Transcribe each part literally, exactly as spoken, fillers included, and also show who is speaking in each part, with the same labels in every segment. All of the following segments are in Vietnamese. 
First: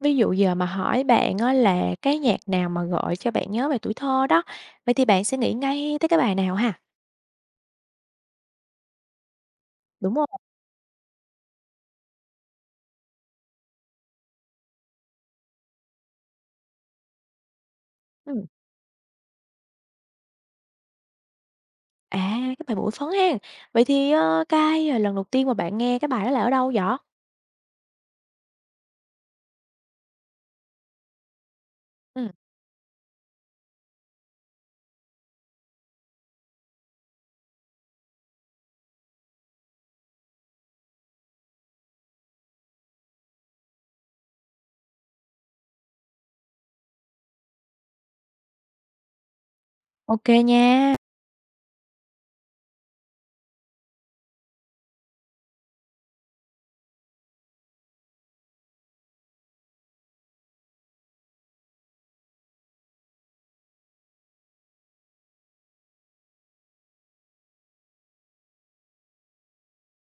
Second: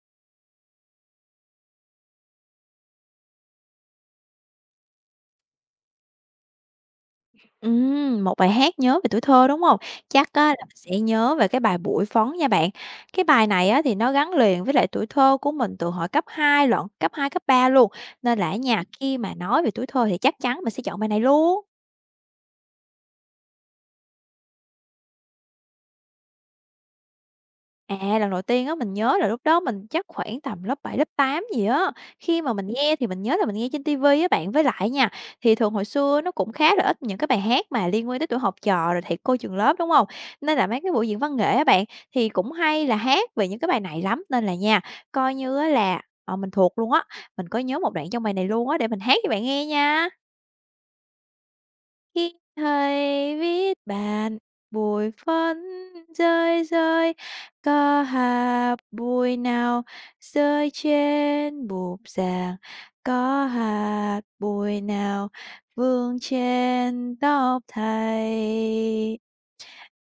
Speaker 1: Ví dụ giờ mà hỏi bạn á là cái nhạc nào mà gợi cho bạn nhớ về tuổi thơ đó, vậy thì bạn sẽ nghĩ ngay tới cái bài nào ha?
Speaker 2: Ừm, một bài hát nhớ về tuổi thơ, đúng không?
Speaker 1: Đúng không?
Speaker 2: Chắc á là mình sẽ nhớ về cái bài "Bụi Phấn" nha bạn. Cái bài này á thì nó gắn liền với lại tuổi thơ của mình từ hồi cấp hai lận, cấp hai cấp ba luôn, nên
Speaker 1: Ừm,
Speaker 2: là á nha, khi mà nói về tuổi thơ thì chắc chắn mình sẽ chọn bài này luôn.
Speaker 1: à, cái bài "Bụi Phấn" hen. Vậy thì, ơ, cái ờ, lần đầu tiên mà bạn nghe cái bài đó là ở đâu vậy?
Speaker 2: À, lần đầu tiên á, mình nhớ là lúc đó mình chắc khoảng tầm lớp bảy lớp tám gì á.
Speaker 1: Ừm.
Speaker 2: Khi mà mình nghe thì mình nhớ là mình nghe trên ti vi á bạn, với lại nha, thì thường hồi xưa nó cũng khá là ít những cái bài hát mà liên quan tới tuổi học trò rồi thầy cô trường lớp, đúng không? Nên là mấy cái buổi diễn văn nghệ á bạn, thì cũng hay là hát về những cái bài này lắm, nên là nha, coi như á là, ờ, mình thuộc luôn á. Mình có nhớ một đoạn trong bài này luôn á, để mình hát cho bạn nghe nha.
Speaker 1: Ô nha.
Speaker 2: Khi thầy viết bàn, bụi phấn rơi rơi, có hạt bụi nào rơi trên bục giảng, có hạt bụi nào vương trên tóc thầy.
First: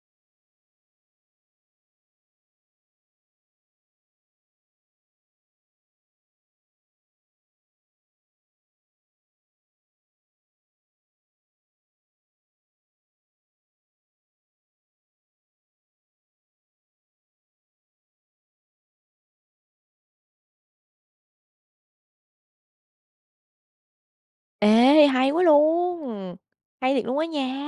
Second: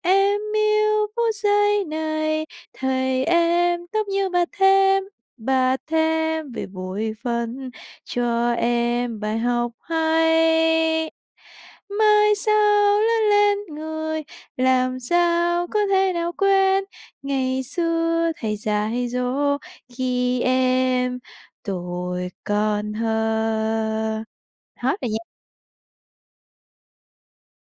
Speaker 2: Em yêu phút giây này, thầy em tóc như bà thêm, bà thêm về bụi phấn cho em bài học hay. Mai sau lớn lên người, làm sao có thể nào quên ngày xưa thầy dạy dỗ khi em tuổi còn thơ. Hết
Speaker 1: Ê,
Speaker 2: rồi
Speaker 1: hay
Speaker 2: nha.
Speaker 1: quá luôn! Hay thiệt luôn á nha!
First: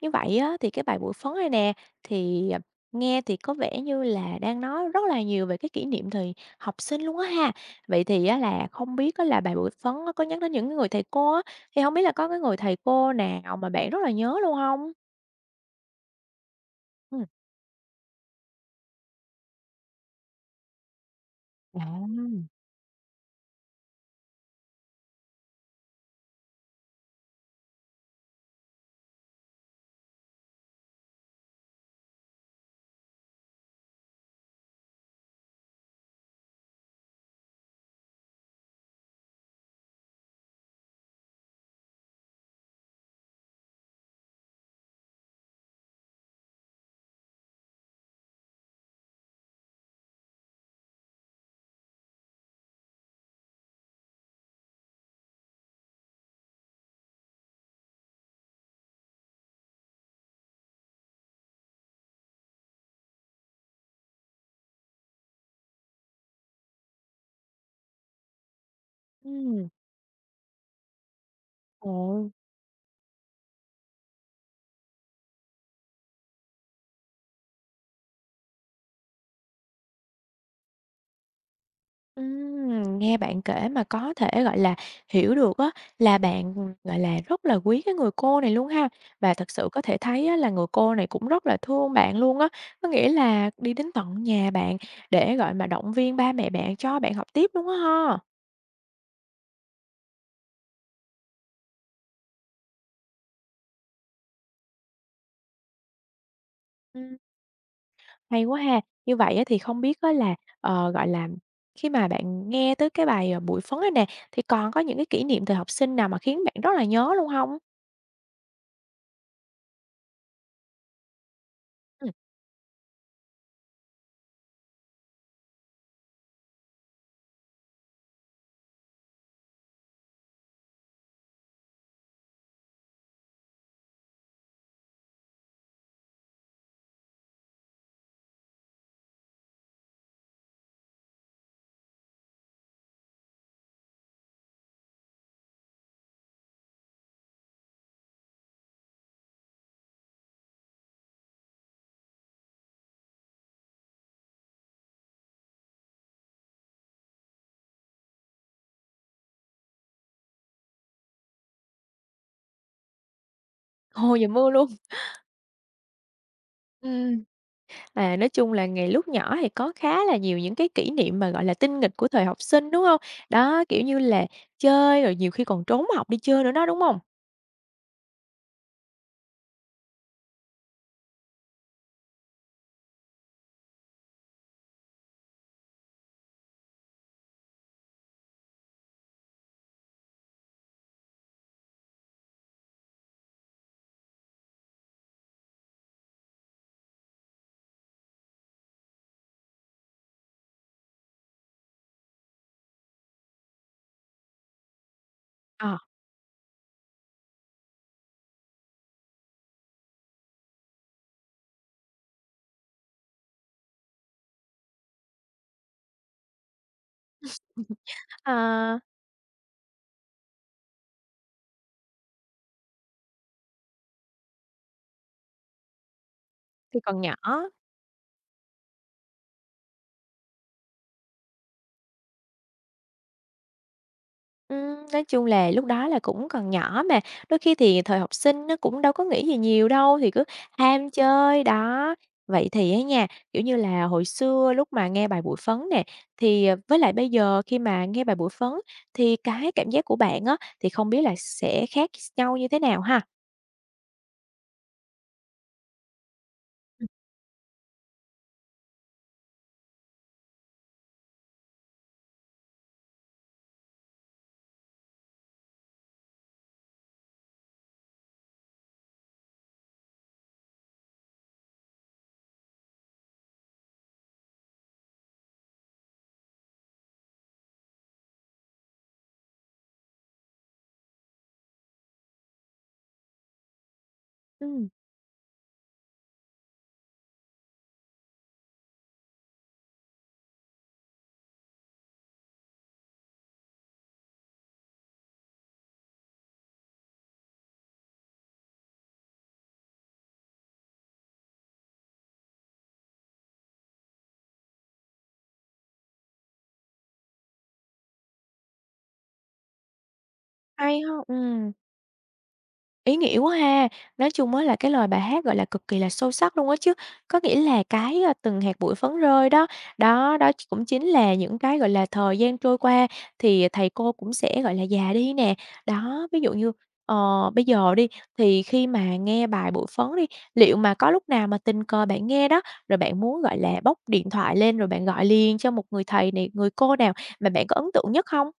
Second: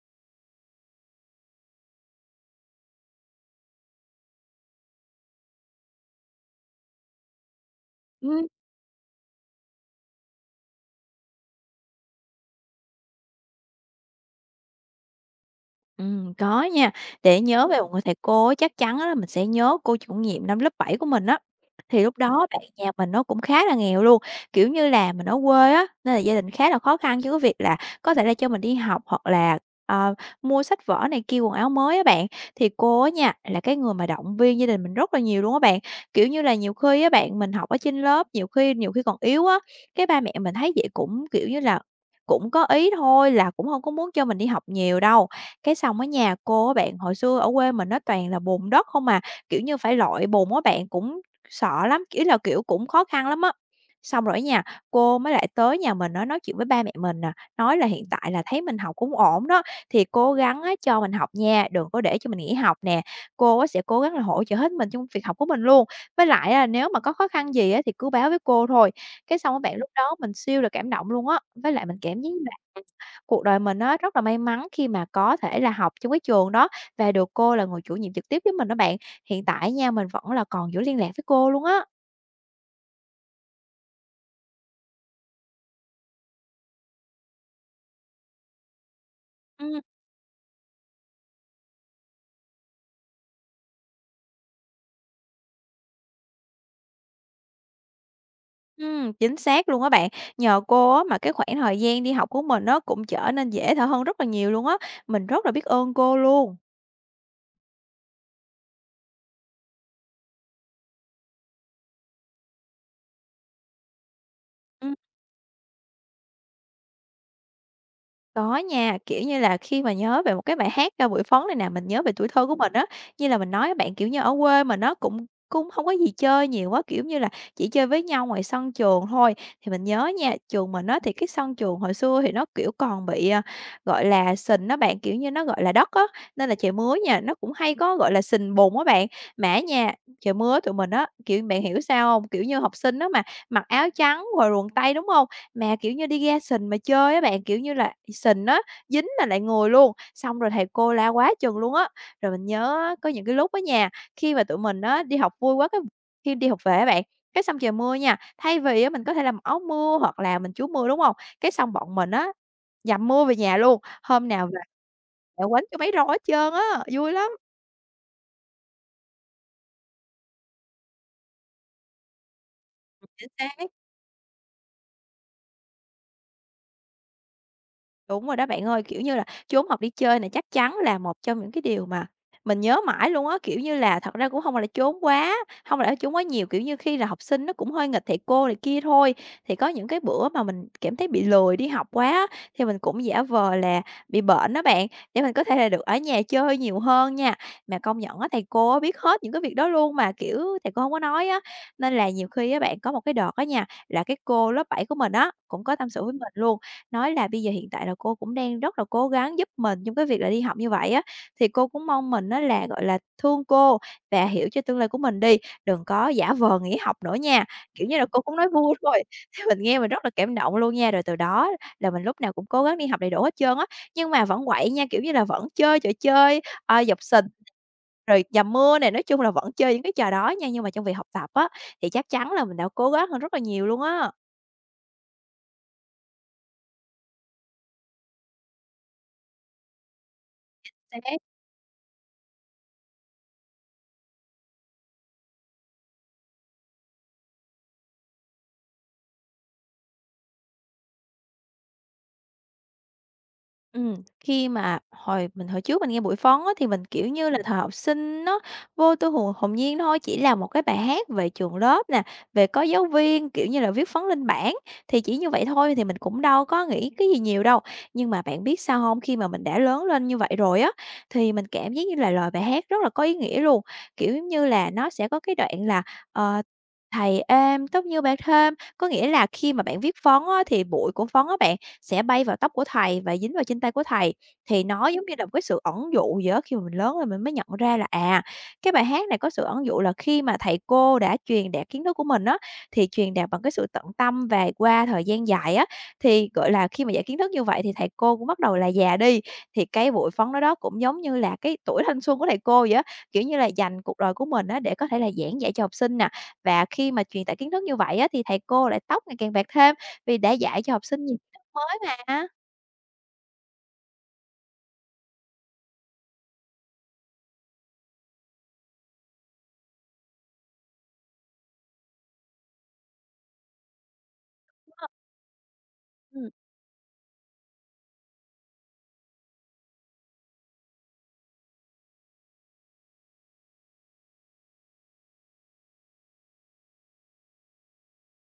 Speaker 1: Như vậy á, thì cái bài Bụi Phấn này nè, thì, à, nghe thì có vẻ như là đang nói rất là nhiều về cái kỷ niệm thời học sinh luôn á ha. Vậy thì á
Speaker 2: Ừm.
Speaker 1: là không biết á là bài Bụi Phấn á có nhắc đến những cái người thầy cô á, thì không biết là có cái người thầy cô nào mà bạn rất là nhớ luôn không?
Speaker 2: Ừm, có nha.
Speaker 1: Ừ.
Speaker 2: Để nhớ về một người thầy cô á, chắc chắn á là mình sẽ nhớ cô chủ nhiệm năm lớp bảy của mình á. Thì lúc đó
Speaker 1: À.
Speaker 2: bạn nhà mình nó cũng khá là nghèo luôn, kiểu như là, mình ở quê á, nên là gia đình khá là khó khăn chứ cái việc là có thể là cho mình đi học hoặc là, ờ, mua sách vở này kia, quần áo mới á bạn. Thì cô á nha, là cái người mà động viên gia đình mình rất là nhiều luôn á bạn. Kiểu như là, nhiều khi á bạn, mình học ở trên lớp, nhiều khi nhiều khi còn yếu á, cái ba mẹ mình thấy vậy cũng, kiểu như là, cũng có ý thôi là cũng không có muốn cho mình đi học nhiều đâu. Cái xong ở nhà cô á bạn, hồi xưa ở quê mình nó toàn là bùn đất không à, kiểu như, phải lội bùn á bạn, cũng sợ lắm, ý là, kiểu, cũng khó khăn lắm á. Xong rồi ở nhà cô mới lại tới nhà mình nói nói chuyện với ba mẹ mình nè, nói là hiện tại là thấy mình học cũng ổn đó, thì cố gắng á cho mình học nha, đừng có để cho mình nghỉ học nè. Cô á sẽ cố gắng là hỗ trợ hết mình trong việc học của mình luôn, với lại là nếu mà có khó khăn gì á thì cứ báo với cô thôi. Cái xong á
Speaker 1: Ừm.
Speaker 2: bạn, lúc đó mình siêu là cảm động luôn á, với lại
Speaker 1: Ờ.
Speaker 2: mình cảm giác như là cuộc đời mình á, rất là may mắn khi mà có thể là học trong cái trường đó và được cô là người chủ nhiệm trực tiếp với mình đó bạn. Hiện tại nha, mình vẫn là còn giữ liên lạc với cô luôn á.
Speaker 1: Ừm, nghe bạn kể mà có thể, gọi là, hiểu được á là bạn, gọi là, rất là quý cái người cô này luôn ha. Và thật sự
Speaker 2: Ừm,
Speaker 1: có thể thấy á là người cô này cũng rất là thương bạn luôn á, có nghĩa là đi đến tận nhà bạn để, gọi, mà động viên ba mẹ bạn cho bạn học tiếp luôn á ha.
Speaker 2: ừm, chính xác luôn á bạn. Nhờ cô á, mà cái khoảng thời gian đi học của mình nó cũng trở nên dễ thở hơn rất là nhiều luôn á. Mình rất là biết ơn cô luôn.
Speaker 1: Ừm, Hay quá ha. Như vậy á thì không biết á là, ờ, gọi là, khi mà bạn nghe tới cái bài, ờ, "Bụi phấn" này nè, thì còn có những cái kỷ niệm thời học sinh nào mà khiến bạn rất là nhớ luôn không?
Speaker 2: Có nha, kiểu như là, khi mà nhớ về một cái bài hát "Ca Bụi Phấn" này nè, mình nhớ
Speaker 1: Ừm,
Speaker 2: về tuổi thơ của mình á. Như là mình nói á bạn, kiểu như, ở quê mà nó cũng cũng không có gì chơi nhiều quá kiểu như là, chỉ chơi với nhau ngoài sân trường thôi. Thì mình nhớ nha, trường mình á, thì cái sân trường hồi xưa thì nó, kiểu, còn bị, à, gọi là, sình á bạn, kiểu như, nó, gọi là, đất á, nên là trời mưa nha, nó cũng hay có, gọi là, sình bùn á bạn. Mà nha, trời mưa tụi mình á, kiểu, bạn hiểu sao không? Kiểu như, học sinh đó mà, mặc áo trắng rồi quần tây, đúng không? Mà, kiểu như, đi ra sình mà chơi á bạn, kiểu như là, sình á, dính là lại ngồi luôn, xong rồi thầy cô la quá chừng luôn á. Rồi mình nhớ á, có những cái lúc á nha, khi mà tụi mình á đi học vui quá cái khi đi học về á bạn, cái xong trời mưa nha, thay vì á mình có thể làm áo mưa hoặc là mình trú mưa, đúng không? Cái xong bọn mình á dầm mưa về nhà luôn,
Speaker 1: Hồ
Speaker 2: hôm
Speaker 1: và
Speaker 2: nào
Speaker 1: mưa
Speaker 2: về
Speaker 1: luôn.
Speaker 2: đã quánh cho mấy roi hết trơn á, vui
Speaker 1: Ừm.
Speaker 2: lắm.
Speaker 1: À, nói chung là ngày lúc nhỏ thì có khá là nhiều những cái kỷ niệm mà, gọi là, tinh nghịch của thời học sinh, đúng không?
Speaker 2: Chính
Speaker 1: Đó,
Speaker 2: xác.
Speaker 1: kiểu như là, chơi rồi nhiều khi còn trốn học đi chơi nữa đó, đúng không?
Speaker 2: Đúng rồi đó bạn ơi, kiểu như là, trốn học đi chơi này chắc chắn là một trong những cái điều mà mình nhớ mãi luôn á, kiểu như là, thật ra cũng không phải là trốn quá không phải là trốn quá nhiều, kiểu như, khi là học sinh nó cũng hơi nghịch thầy cô này kia thôi. Thì có những cái bữa mà mình cảm thấy bị lười đi học quá á, thì mình cũng giả vờ là bị bệnh đó bạn, để mình có thể là được ở nhà chơi nhiều hơn nha. Mà công nhận á, thầy cô á biết hết những cái việc đó luôn mà, kiểu, thầy cô không có nói á, nên là nhiều khi á bạn, có một cái đợt á nha, là cái cô lớp bảy của mình á, cũng
Speaker 1: Ờ,
Speaker 2: có tâm sự với mình luôn. Nói là bây giờ hiện tại là cô cũng đang rất là cố gắng giúp mình trong cái việc là đi học như vậy á, thì cô cũng mong mình á là, gọi là, thương cô và hiểu cho tương lai của mình đi, đừng có giả vờ nghỉ học nữa nha. Kiểu như là, cô cũng nói vui
Speaker 1: à,
Speaker 2: thôi, thì mình nghe mình rất là cảm động luôn nha, rồi từ đó là mình lúc nào cũng cố gắng đi học đầy đủ hết trơn á, nhưng mà vẫn quậy nha, kiểu như là, vẫn chơi trò chơi,
Speaker 1: thì
Speaker 2: ờ,
Speaker 1: còn
Speaker 2: dọc
Speaker 1: nhỏ.
Speaker 2: sình, rồi dầm mưa này, nói chung là vẫn chơi những cái trò đó nha. Nhưng mà trong việc học tập á, thì chắc chắn là mình đã cố gắng hơn rất là nhiều luôn á.
Speaker 1: Ừm, nói chung là lúc đó là cũng còn nhỏ mà, đôi khi thì thời học sinh nó cũng đâu có nghĩ gì nhiều đâu, thì cứ ham chơi, đó. Vậy thì á nha, kiểu như là, hồi xưa lúc mà nghe bài Bụi Phấn nè, thì, ờ, với lại bây giờ khi mà nghe bài Bụi Phấn thì cái cảm giác của bạn á, thì không biết là sẽ khác nhau như thế nào ha?
Speaker 2: Ừm, khi mà hồi mình hồi trước mình nghe buổi phóng á, thì mình,
Speaker 1: Ừm.
Speaker 2: kiểu như là, thời học sinh nó vô tư hồn hồn nhiên thôi, chỉ là một cái bài hát về trường lớp nè, về có giáo viên, kiểu như là, viết phóng lên bảng, thì chỉ như vậy thôi thì mình cũng đâu có nghĩ cái gì nhiều đâu. Nhưng mà bạn biết sao không? Khi mà mình đã lớn lên như vậy rồi á, thì mình cảm giác như là lời bài hát rất là có ý nghĩa luôn, kiểu như là, nó sẽ có cái đoạn là, ờ, "Thầy êm, tốt như bay thêm", có nghĩa là khi mà bạn viết phóng á, thì bụi của phóng á bạn, sẽ bay vào tóc của thầy và dính vào trên tay của thầy. Thì nó giống như là một cái sự ẩn dụ gì đó khi mà mình lớn rồi mình mới nhận ra là, à, cái bài hát này có sự ẩn dụ là khi mà thầy cô đã truyền đạt kiến thức của mình á, thì truyền đạt bằng cái sự tận tâm và qua thời gian dài á, thì, gọi là, khi mà dạy kiến thức như vậy thì thầy cô cũng bắt đầu là già đi, thì cái bụi phấn đó đó cũng giống như là cái tuổi thanh xuân của thầy cô vậy á, kiểu như là, dành cuộc đời của mình á để có thể là giảng dạy cho học sinh nè. Và khi mà truyền tải kiến thức như vậy á thì thầy cô lại tóc ngày càng bạc thêm vì đã dạy cho
Speaker 1: Hay
Speaker 2: học
Speaker 1: ha!
Speaker 2: sinh nhiều
Speaker 1: Ừm.
Speaker 2: mới mà,
Speaker 1: Ý nghĩa quá ha! Nói chung á là cái lời bài hát, gọi là, cực kỳ là sâu sắc luôn á chứ, có nghĩa là cái, a, "Từng hạt bụi phấn rơi" đó, đó, đó ch cũng chính là những cái, gọi là, thời gian trôi qua thì thầy cô cũng sẽ, gọi là,
Speaker 2: đúng hông?
Speaker 1: già đi nè. Đó, ví
Speaker 2: Ừm,
Speaker 1: dụ như, ờ, bây giờ đi, thì khi mà nghe bài "Bụi Phấn" đi, liệu mà có lúc nào mà tình cờ bạn nghe đó, rồi bạn muốn, gọi là, bốc điện thoại lên rồi bạn gọi liền cho một người thầy này, người cô nào mà bạn có ấn tượng nhất không?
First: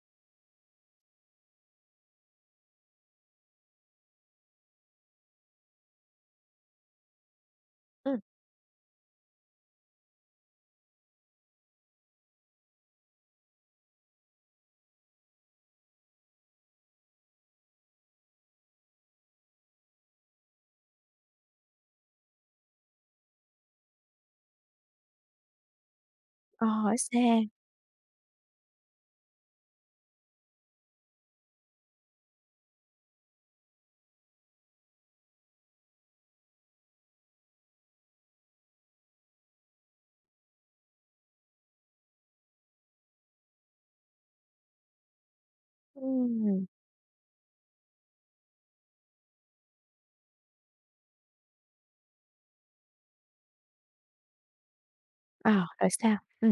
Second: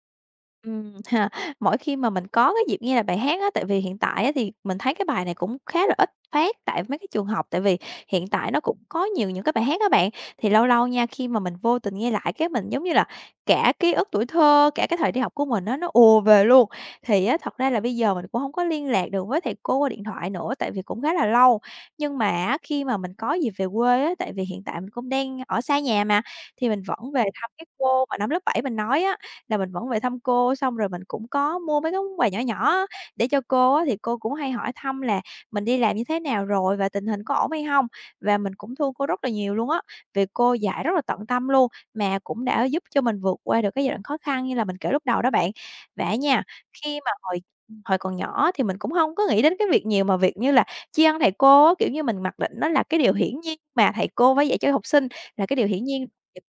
Speaker 2: Ừm, ha, mỗi khi mà mình có cái dịp nghe lại bài hát á, tại vì hiện tại á thì mình thấy cái bài này cũng khá là ít phát tại mấy cái trường học, tại vì
Speaker 1: Ừ,
Speaker 2: hiện tại nó cũng có nhiều những cái bài hát các bạn. Thì lâu lâu nha, khi mà mình vô tình nghe lại cái mình giống như là cả ký ức tuổi thơ, cả cái thời đi học của mình á, nó ùa về luôn. Thì á, thật ra là bây giờ mình cũng không có liên lạc được với thầy cô qua điện thoại nữa, tại vì cũng khá là lâu. Nhưng mà á, khi mà mình có dịp về quê á, tại vì hiện tại mình cũng đang ở xa nhà mà,
Speaker 1: ờ,
Speaker 2: thì mình
Speaker 1: ở
Speaker 2: vẫn
Speaker 1: xa.
Speaker 2: về thăm cái cô mà năm lớp bảy mình nói á là mình vẫn về thăm cô, xong rồi mình cũng có mua mấy cái món quà nhỏ nhỏ á, để cho cô á, thì cô cũng hay hỏi thăm là mình đi làm như thế nào rồi và tình hình có ổn hay không. Và mình cũng thương cô rất là nhiều luôn á, vì cô dạy rất là tận tâm luôn, mà cũng đã giúp cho mình vượt qua được cái giai đoạn khó khăn như là mình kể lúc đầu đó bạn. Và nha,
Speaker 1: Ừm,
Speaker 2: khi mà hồi hồi còn nhỏ thì mình cũng không có nghĩ đến cái việc nhiều mà việc như là tri ân thầy cô á, kiểu như, mình mặc định nó là cái điều hiển nhiên mà thầy cô phải dạy cho học sinh, là
Speaker 1: ờ,
Speaker 2: cái điều hiển
Speaker 1: rồi
Speaker 2: nhiên
Speaker 1: sao? Ừ.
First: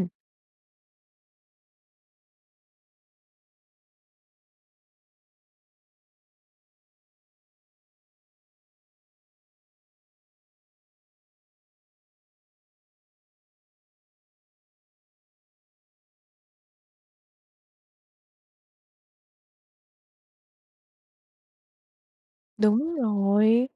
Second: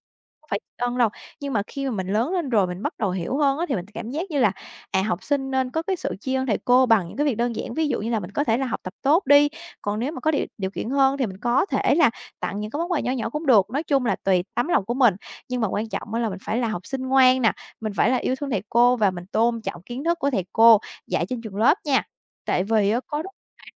Speaker 2: phải tri ân đâu. Nhưng mà khi mà mình lớn lên rồi mình bắt đầu hiểu hơn á, thì mình cảm giác như là, à, học sinh nên có cái sự tri ân thầy cô bằng những cái việc đơn giản. Ví dụ như là mình có thể là học tập tốt đi, còn nếu mà có điều điều kiện hơn thì mình có thể là tặng những cái món quà nhỏ nhỏ cũng được. Nói chung là tùy tấm lòng của mình, nhưng mà quan trọng á là mình phải là học sinh ngoan nè, mình phải là yêu thương thầy cô và mình tôn trọng kiến thức của thầy cô dạy trên trường lớp nha. Tại vì
Speaker 1: Đúng
Speaker 2: á có
Speaker 1: rồi,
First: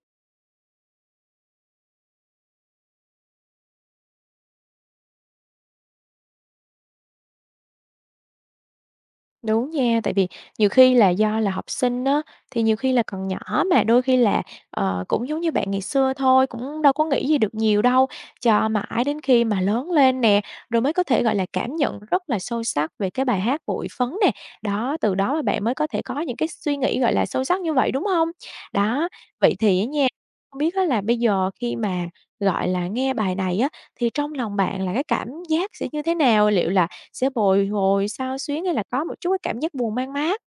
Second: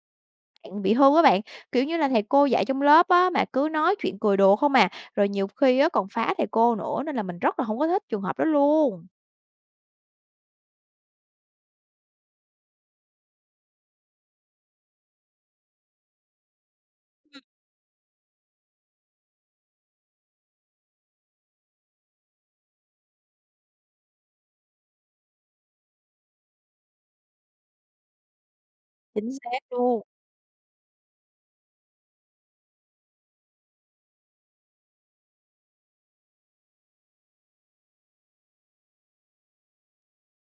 Speaker 2: bạn bị hư á bạn, kiểu như là, thầy cô dạy trong lớp á, mà cứ nói chuyện cười đùa không à, rồi nhiều khi á còn phá thầy cô nữa nên là mình rất là không có thích trường hợp đó luôn.
Speaker 1: đúng nha, tại vì nhiều khi là do là học sinh á, thì nhiều khi là còn nhỏ mà đôi khi là, ờ, cũng giống như bạn ngày xưa thôi, cũng đâu có nghĩ gì được nhiều đâu, cho mãi đến khi mà lớn lên nè, rồi mới có thể, gọi là, cảm nhận rất là sâu sắc về cái bài hát Bụi Phấn nè. Đó, từ đó mà bạn mới có thể có những cái suy nghĩ, gọi là, sâu sắc như vậy, đúng không? Đó,
Speaker 2: Chính
Speaker 1: vậy
Speaker 2: xác
Speaker 1: thì á
Speaker 2: luôn.
Speaker 1: nha, không biết á là bây giờ khi mà, gọi là, nghe bài này á, thì trong lòng bạn là cái cảm giác sẽ như thế nào? Liệu là sẽ bồi hồi, xao xuyến hay là có một chút cái cảm giác buồn man mác.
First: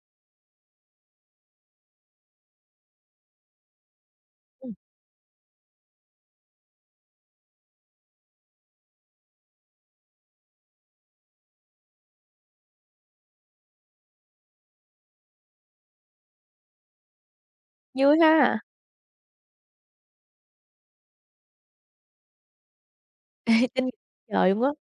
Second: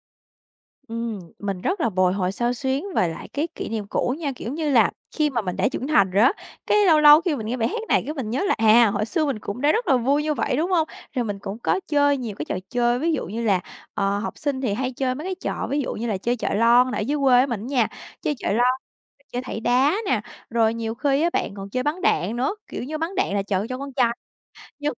Speaker 2: Ừm, mình rất là bồi hồi xao xuyến về lại cái kỷ niệm cũ nha, kiểu như
Speaker 1: Ừm,
Speaker 2: là, khi mà mình đã trưởng thành rồi á, cái lâu lâu khi mình nghe bài hát này cái mình nhớ là, à, hồi xưa mình cũng đã rất là vui như vậy, đúng không? Rồi mình cũng có chơi nhiều cái trò chơi, ví dụ như là, ờ, học sinh thì hay chơi mấy cái trò ví dụ như là chơi chọi lon ở dưới quê mình nha,
Speaker 1: vui
Speaker 2: chơi chọi
Speaker 1: ha,
Speaker 2: lon. Chơi thảy đá nè, rồi nhiều khi á bạn còn chơi bắn đạn nữa, kiểu như, bắn đạn là, trời
Speaker 1: hay
Speaker 2: cho
Speaker 1: tin
Speaker 2: con trai
Speaker 1: trời luôn á.
Speaker 2: nhưng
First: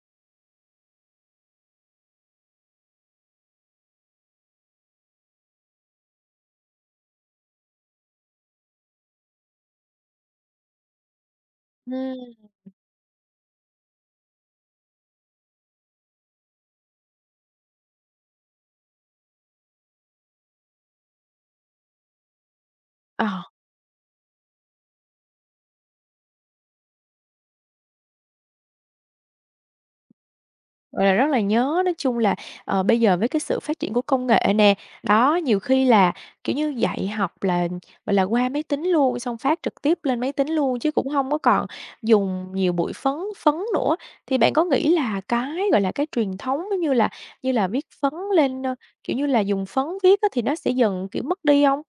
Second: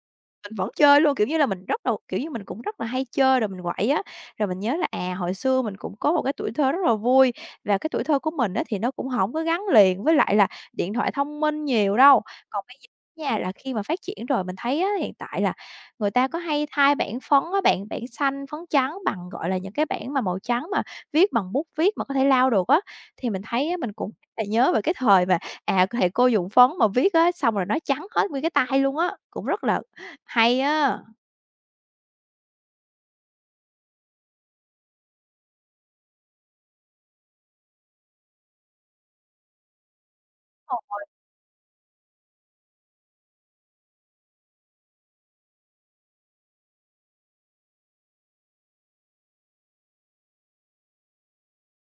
Speaker 2: mình vẫn chơi luôn, kiểu như là, mình rất là kiểu như, mình cũng rất là hay chơi rồi mình quậy á. Rồi mình nhớ là, à, hồi xưa mình cũng có một cái tuổi thơ rất là vui và cái tuổi thơ của mình á thì nó cũng không có gắn liền với lại là điện thoại thông minh nhiều đâu.
Speaker 1: Ừm,
Speaker 2: Còn bây giờ nha là khi mà phát triển rồi mình thấy á, hiện tại là người ta có hay thay bảng phấn á bạn, bảng xanh, phấn trắng bằng, gọi là, những cái bảng mà màu trắng mà viết bằng bút viết mà có thể lau được á.
Speaker 1: ờ,
Speaker 2: Thì mình thấy á, mình cũng rất là nhớ về cái thời mà à, thì cô dùng phấn mà viết á, xong rồi nó trắng hết nguyên cái tay luôn á, cũng rất là hay á.
Speaker 1: vậy là rất là nhớ. Nói chung là, ờ, bây giờ với cái sự phát triển của công nghệ nè, đó, nhiều khi là, kiểu như, dạy học là, gọi là, qua máy tính luôn, xong phát trực tiếp lên máy tính luôn chứ cũng không có còn dùng nhiều bụi phấn, phấn nữa. Thì bạn có nghĩ là cái, gọi là, cái truyền thống giống như là như là viết phấn lên, ơ, kiểu như là, dùng phấn viết á thì nó sẽ dần, kiểu, mất đi không?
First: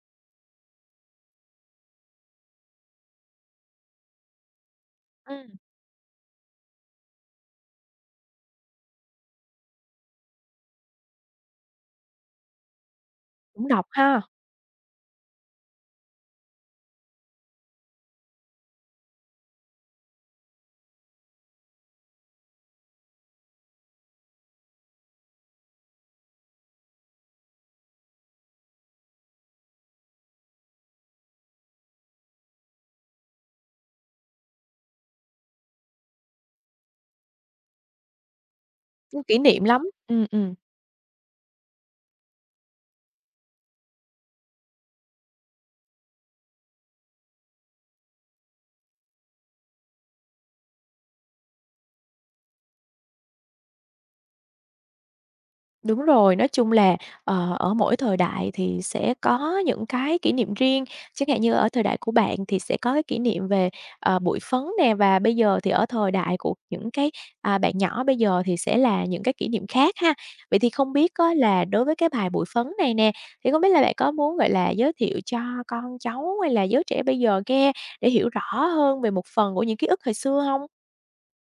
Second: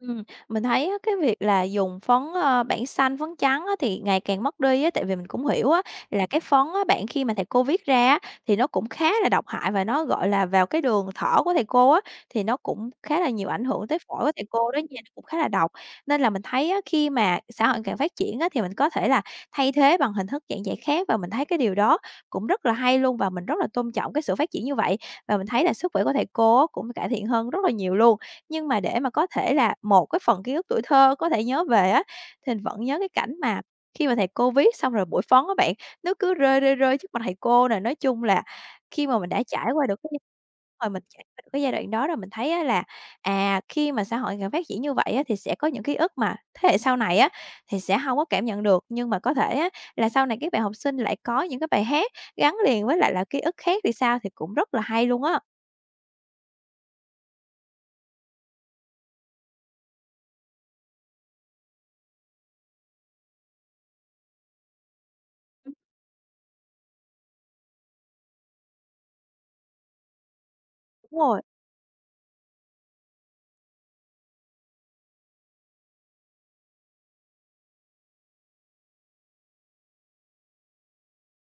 Speaker 2: Ừm, mình thấy á, cái việc là dùng phấn, ơ, bảng xanh, phấn trắng á, thì ngày càng mất đi á, tại vì mình cũng
Speaker 1: Ừm,
Speaker 2: hiểu á, là cái phấn á bạn khi mà thầy cô viết ra á, thì nó cũng khá là độc hại và nó, gọi là, vào cái đường thở của thầy cô á, thì nó cũng khá là nhiều ảnh
Speaker 1: cũng độc
Speaker 2: hưởng tới
Speaker 1: ha.
Speaker 2: phổi của thầy cô đó nha, nó cũng khá là độc. Nên là mình thấy á, khi mà xã hội càng phát triển á, thì mình có thể là thay thế bằng hình thức giảng dạy khác và mình thấy cái điều đó cũng rất là hay luôn và mình rất là tôn trọng cái sự phát triển như vậy. Và mình thấy là sức khỏe của thầy cô á, cũng cải thiện hơn rất là nhiều luôn. Nhưng mà để mà có thể là một cái phần ký ức tuổi thơ có thể nhớ về á, thì mình vẫn nhớ cái cảnh mà khi mà thầy cô viết xong rồi buổi phóng á bạn, nước cứ rơi, rơi, rơi trước mặt thầy cô nè. Nói chung là khi mà
Speaker 1: Cũng
Speaker 2: mình
Speaker 1: kỷ
Speaker 2: đã
Speaker 1: niệm
Speaker 2: trải
Speaker 1: lắm.
Speaker 2: qua được cái gi
Speaker 1: Ừm, ừm,
Speaker 2: rồi mình trải qua được cái giai đoạn đó rồi mình thấy á là, à, khi mà xã hội càng phát triển như vậy á, thì sẽ có những ký ức mà thế hệ sau này á, thì sẽ không có cảm nhận được. Nhưng mà có thể á, là sau này các bạn học sinh lại có những cái bài hát gắn liền với lại là ký ức khác thì sao, thì cũng rất là hay luôn á.
Speaker 1: đúng rồi. Nói chung là, ờ, ở mỗi thời đại thì sẽ có những cái kỷ niệm riêng, chẳng hạn như ở thời đại của bạn thì sẽ có cái kỷ niệm về, ờ, bụi phấn nè, và bây giờ thì
Speaker 2: Ừm,
Speaker 1: ở thời đại của những cái, à, bạn nhỏ bây giờ thì sẽ là những cái kỷ niệm khác ha. Vậy thì không biết
Speaker 2: đúng
Speaker 1: á
Speaker 2: rồi.
Speaker 1: là đối với cái bài Bụi Phấn này nè, thì không biết là bạn có muốn, gọi là, giới thiệu cho con cháu hay là giới trẻ bây giờ nghe để hiểu rõ hơn về một phần của những ký ức hồi xưa không?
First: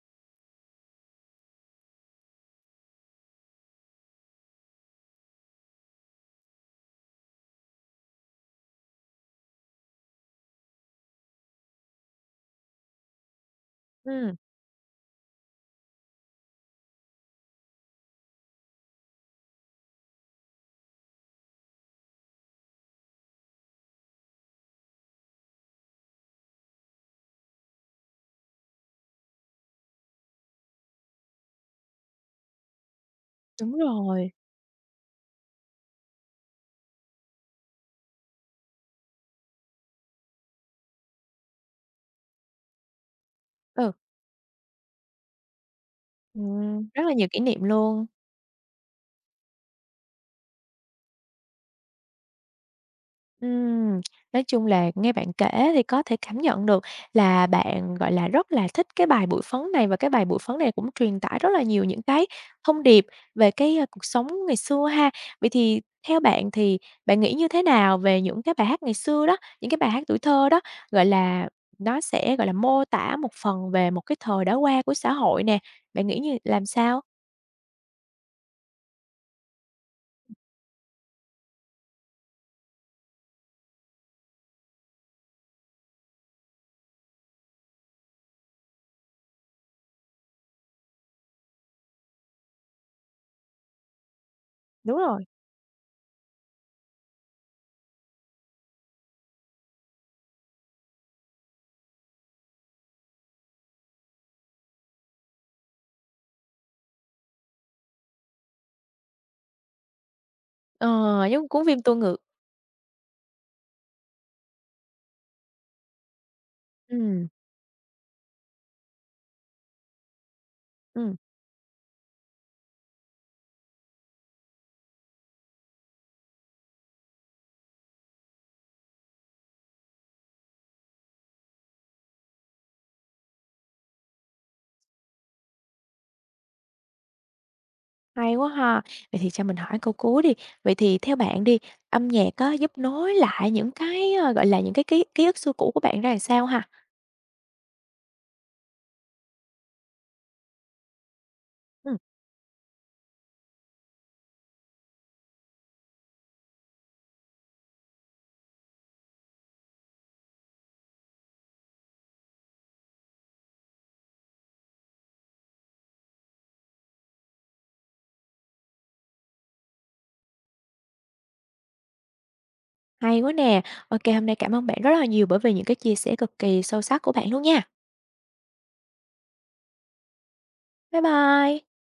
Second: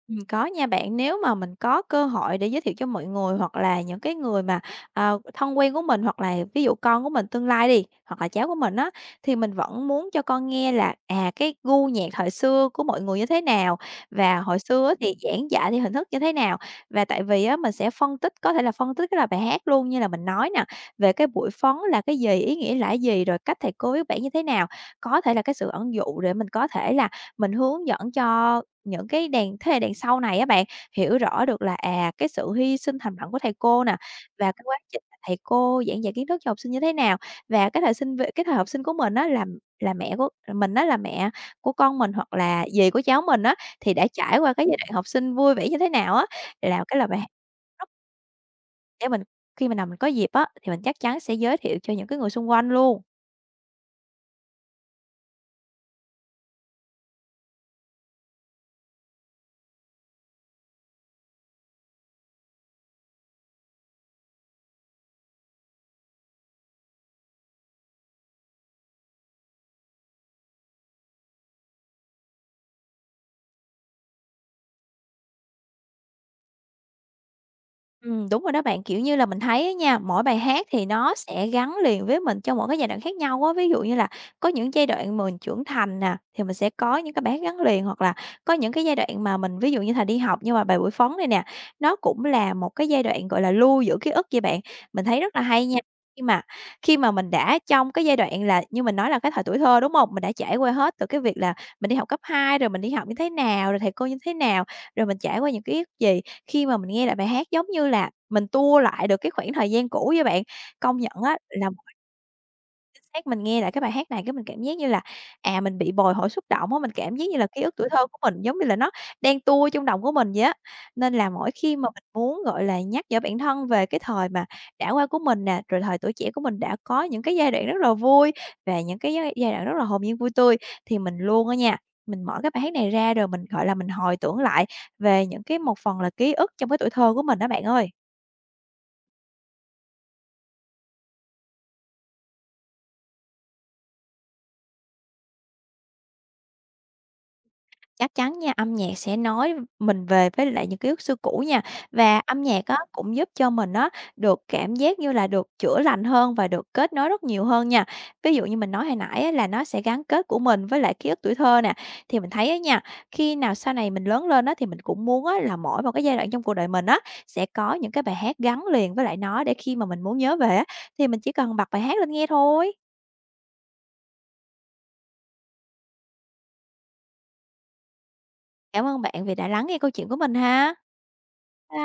Speaker 2: Ừm, có nha bạn. Nếu mà mình có cơ hội để giới thiệu cho mọi người hoặc là những cái người mà, ờ, thân quen của mình, hoặc là ví dụ con của mình tương lai đi, hoặc là cháu của mình á, thì mình vẫn muốn cho con nghe là, à, cái gu nhạc thời xưa của mọi người như thế nào,
Speaker 1: Ừm,
Speaker 2: và hồi xưa á thì giảng dạy theo hình thức như thế nào. Và tại vì á, mình sẽ phân tích, có thể là phân tích cái là bài hát luôn như là mình nói nè, về cái buổi phấn là cái gì, ý nghĩa là gì, rồi cách thầy cô viết bản như thế nào. Có thể là cái sự ẩn dụ để mình có thể là mình hướng dẫn cho những cái đàn thế hệ đằng sau này á bạn, hiểu rõ được là, à, cái sự hy sinh thầm lặng của thầy
Speaker 1: đúng
Speaker 2: cô nè,
Speaker 1: rồi.
Speaker 2: và cái quá trình mà thầy cô giảng dạy kiến thức cho học sinh như thế nào. Và cái thời sinh v cái thời học sinh của mình á là là mẹ của mình á, là mẹ của con mình hoặc là dì của cháu mình á,
Speaker 1: Ừ.
Speaker 2: thì đã trải qua cái giai đoạn học sinh vui vẻ như thế nào á, là
Speaker 1: Ừm,
Speaker 2: cái
Speaker 1: rất
Speaker 2: là
Speaker 1: là
Speaker 2: bài
Speaker 1: nhiều
Speaker 2: học
Speaker 1: kỷ niệm luôn.
Speaker 2: để mình khi mà nào mình có dịp á, thì mình chắc chắn sẽ giới thiệu cho những cái người xung quanh luôn.
Speaker 1: Ừm, nói chung là nghe bạn kể thì có thể cảm nhận được là bạn, gọi là, rất là thích cái bài Bụi Phấn này, và cái bài Bụi Phấn này cũng truyền tải rất là nhiều những cái thông điệp về cái, a, cuộc sống ngày xưa ha. Vậy thì theo bạn thì bạn nghĩ như thế nào về những cái bài hát ngày xưa đó, những cái bài hát tuổi thơ đó, gọi là, nó sẽ, gọi là, mô tả một phần về một cái thời đã qua của xã hội nè, bạn nghĩ như làm sao?
Speaker 2: Ừm, đúng rồi đó bạn, kiểu như là, mình thấy á nha, mỗi bài hát thì nó sẽ gắn liền với mình trong mỗi cái giai đoạn khác nhau á. Ví dụ như là có những giai đoạn mình trưởng thành nè, thì mình sẽ có những cái bài hát gắn liền, hoặc là có những cái giai đoạn mà mình ví dụ như là đi học, nhưng mà bài buổi phóng đây nè, nó cũng là một cái giai đoạn, gọi là, lưu giữ ký ức vậy bạn.
Speaker 1: Đúng
Speaker 2: Mình thấy
Speaker 1: rồi,
Speaker 2: rất là hay nha, khi mà khi mà mình đã trong cái giai đoạn là như mình nói là cái thời tuổi thơ, đúng không? Mình đã trải qua hết từ cái việc là mình đi học cấp hai rồi mình đi học như thế nào, rồi thầy cô như thế nào, rồi mình trải qua những ký ức gì khi mà mình nghe lại bài hát giống như là mình tua lại được cái khoảng thời gian cũ với bạn. Công nhận
Speaker 1: ờ,
Speaker 2: á
Speaker 1: giống cuốn
Speaker 2: là
Speaker 1: phim tua ngược.
Speaker 2: chính xác, mình nghe lại cái bài hát này cái mình cảm giác như là, à, mình bị bồi hồi xúc động á, mình cảm giác
Speaker 1: Ừm,
Speaker 2: như là ký ức tuổi thơ của mình giống như là nó đang tua trong đầu của mình vậy á. Nên
Speaker 1: ừm.
Speaker 2: là mỗi khi mà mình muốn, gọi là, nhắc nhở bản thân về cái thời mà đã qua của mình nè, rồi thời tuổi trẻ của mình đã có những cái giai đoạn rất là vui và những cái giai giai đoạn rất là hồn nhiên vui tươi, thì mình luôn á nha, mình mở cái bài hát này ra rồi mình, gọi là, mình hồi tưởng lại về những cái một phần là ký ức trong cái tuổi thơ của mình đó bạn ơi.
Speaker 1: Hay quá ha. Vậy thì cho mình hỏi câu cuối đi. Vậy thì theo bạn đi, âm nhạc á, giúp nối lại những cái, ờ, gọi là, những cái ký ký ức xưa cũ của bạn ra làm sao ha?
Speaker 2: Chắc chắn nha, âm nhạc sẽ nói mình về với lại những ký ức xưa cũ nha.
Speaker 1: Ừm,
Speaker 2: Và âm nhạc á, cũng giúp cho mình á, được cảm giác như là được chữa lành hơn và được kết nối rất nhiều hơn nha. Ví dụ như mình nói hồi nãy á, là nó sẽ gắn kết của mình với lại ký ức tuổi thơ nè, thì mình thấy á nha, khi nào sau này mình lớn lên á, thì mình cũng muốn á, là mỗi một cái giai đoạn trong cuộc đời mình á, sẽ có những cái bài hát gắn liền với lại nó để khi mà mình muốn nhớ về á, thì mình chỉ cần bật bài hát lên nghe thôi.
Speaker 1: hay quá nè. OK, hôm nay cảm ơn bạn rất là nhiều bởi vì những cái chia sẻ cực kỳ sâu sắc của bạn luôn nha.
Speaker 2: Cảm ơn bạn vì đã lắng nghe câu chuyện của mình ha.
Speaker 1: Bye bye.